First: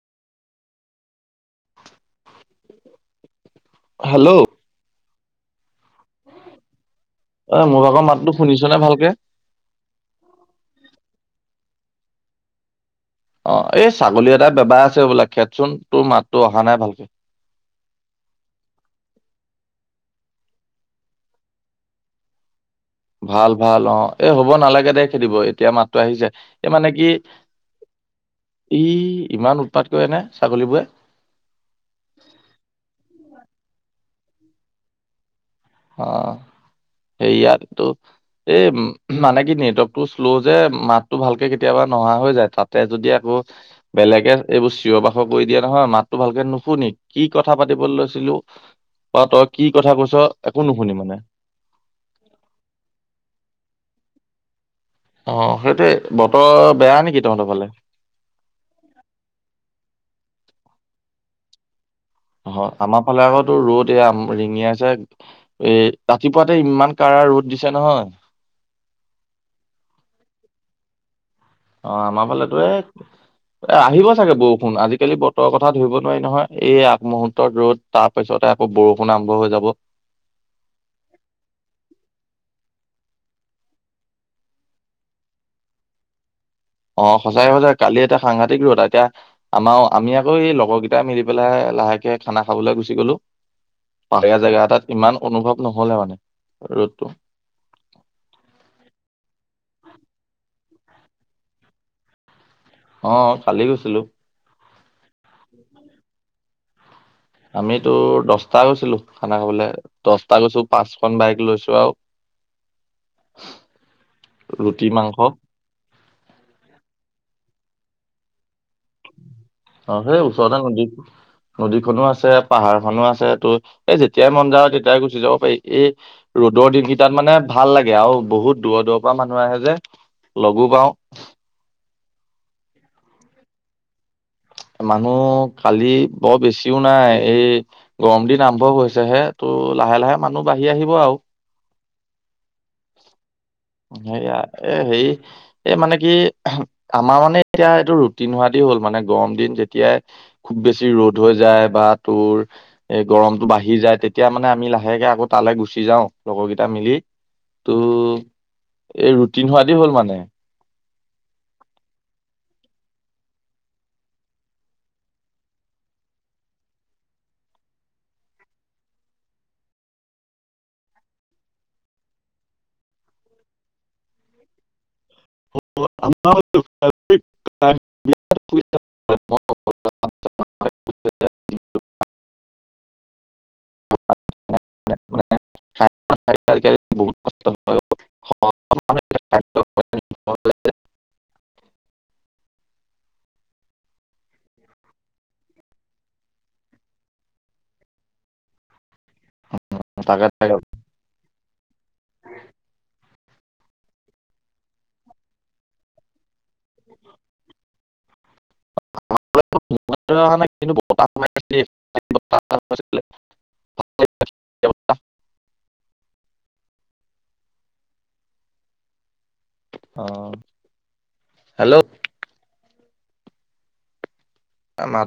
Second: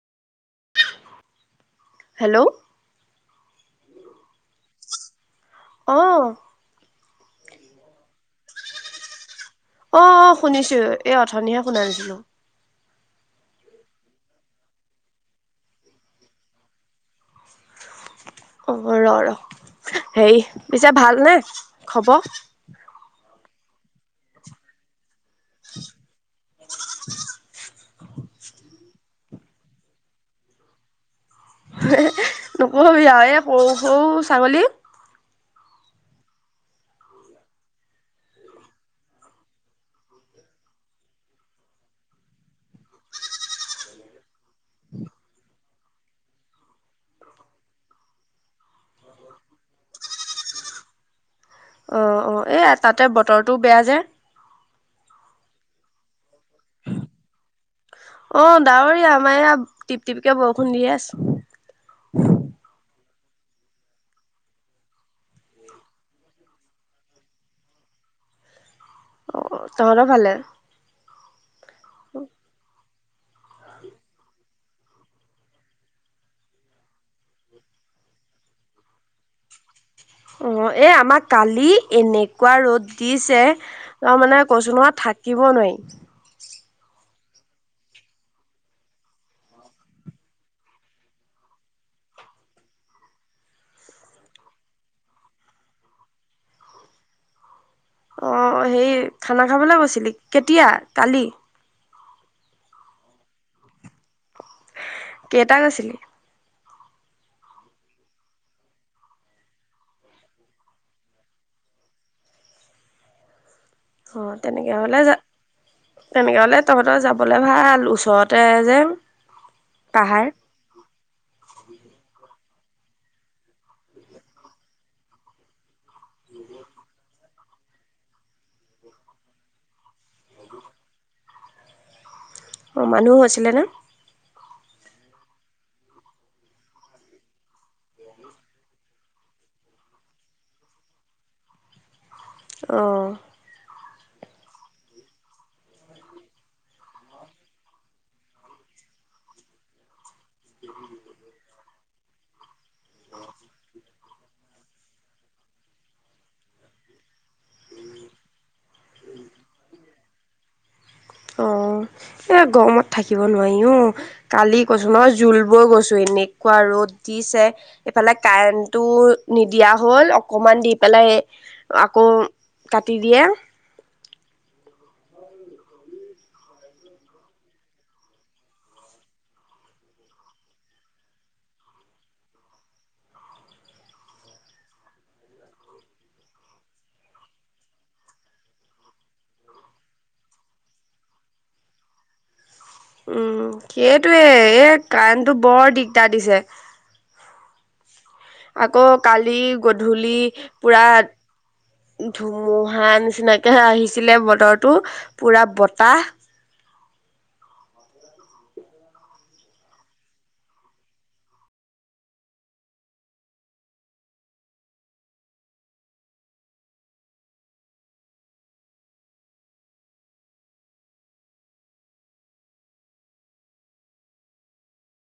Hello. Hello. অ'। এ, মোৰ ভাগৰ মাতটো শুনিছনে ভালকে? অ' শুনিছোঁ, এই অথনিহে শুনা নছিলোঁ। অ' এই ছাগলী এটা বেবাই আছে বোলা, খেদচোন তোৰ মাতটো অহা নাই ভালকে। অ' ৰ ৰ হেৰি পিছে ভালনে খবৰ? ভাল ভাল অ'। এ, হ'ব নালাগে দে। খেদিব এতিয়া মাতটো আহিছে। এই মানে কি ই ইমান উৎপাত কৰেনে ছাগলীবোৰে? নকবি আৰু এ, সৰু সৰু ছাগলী অ' সেইয়াতো এই মানে কি নেটৱৰ্কটো শ্ল' যে, মাতটো ভালকে কেতিয়াবা নহা হৈ যায় তাতে যদি আকৌ বেলেগে এইবোৰ চিঞৰ বাখৰ কৰি দিয়ে নহয়, মাতটো ভালকে নুশুনি। কি কথা পাতিব লৈছিলোঁ, বা তই কি কথা কৈছ একো নুশুনি মানে। অ', অ' এই তাতে বতৰটোও বেয়া যে। অ' সেইটোৱে। বতৰ বেয়া নেকি তহঁতৰ ফালে? অ' ডাৱৰীয়া, আমাৰ ইয়া টিপ টিপকে বৰষুণ দিয়ে আছে। হয়, আমাৰফালে আকৌ তোৰ ৰ'দ, এইয়া ৰিঙিয়াইছে। এ, ৰাতিপুৱাতে ইমান কাৰা ৰ'দ দিছে নহয়। অ' তহঁতৰফালে? অ' আমাৰ ফালেতো এই এ, আহিব চাগে বৰষুণ, আজিকালি বতৰৰ কথা ধৰিব নোৱাৰি নহয় এই আগমুহূৰ্তৰ ৰ'দ তাৰপিছতে আকৌ বৰষুণ আৰম্ভ হৈ যাব। অ' এই আমাক কালি এনেকুৱা ৰ'দ দিছে। অ' মানে কৈছোঁ নহয় থাকিব নোৱাৰি। অ' সচায়ে সচায়ে কালি এতা সাংঘাতিক ৰদ, এতিয়া আমাৰ আমি আকৌ, এই লগৰকেইটাই মিলি পেলাই লাহেকে খানা খাবলৈ গুচি গলোঁ। পাহাৰীয়া জেগা এটাত ইমান অনুভৱ নহ'লে মানে ৰ'দটো। অ' হেই খানা খাবলৈ গৈছিলি? কেতিয়া কালি? অ' কালি গৈছিলোঁ। কেইটা গৈছিলি? আমি তোৰ দচটা গৈছিলোঁ খানা খাবলে, দচটা গৈছোঁ পাঁচখন বাইক লৈছোঁ আৰু [unintelligible] অ' তেনেকে ৰুটি হ'লে যা মাংস তেনেকৈ হ'লে তহঁতৰ যাবলৈ ভাল ওচৰতে যেন। অ' সেই ওচৰতে নদীত। নদীখনো আছে পাহাৰখনো আছে ত' এই যেতিয়াই মন যায় তেতিয়াই গুচি যাব পাৰি এই ৰ'দৰ দিনকেইটাত মানে ভাল লাগে আৰু বহুত দূৰৰ দূৰৰ পৰা মানুহ আহে যে লগো পাওঁ। অ' মানুহ আছিলেনে। মানুহ কালি বৰ বেছিও নাই এই গৰম দিন আৰম্ভ হৈছে হে ত' লাহে লাহে মানুহ বাঢ়ি আহিব আৰু। অ'। সেইয়া এ, হেৰি এই মানে কি, আমাৰ মানে এতিয়া এইটো ৰুটিন হোৱো দি হ'ল মানে গৰম দিন যেতিয়াই খুব বেছি ৰ'দ হৈ যায় বা তোৰ এ, গৰমতটো বাঢ়ি যায় তেত তেতিয়া মানে আমি লাহেকে আকৌ তালৈ গুচি যাওঁ লগৰকেইটা মিলি ত' এই ৰুটিন হোৱা দি হ'ল মানে। অ' এই গৰমত থাকিব নোৱাৰি অ'। কালি কৈছোঁ নহয় জুলবৈ গৈছোঁ এনেকুৱা ৰ'দ দিছে। এইফালে কাৰেণ্টটো নিদিয়া হ'ল অকমান দি পেলাই আকৌ কাটি দিয়ে। [unintelligible] [inaudible] [unintelligible] [inaudible] উম, সেইটোয়ে এই কাৰেণ্টটো বৰ দিগদাৰ দিছে। আকৌ কালি গধূলি তাকে তাকে। পুৰা ধুমুহা নিচিনাকে আহিছিলে বতৰটো পুৰা বতাহ। [unintelligible] [unintelligible] অ' হেল্ল'। [unintelligible]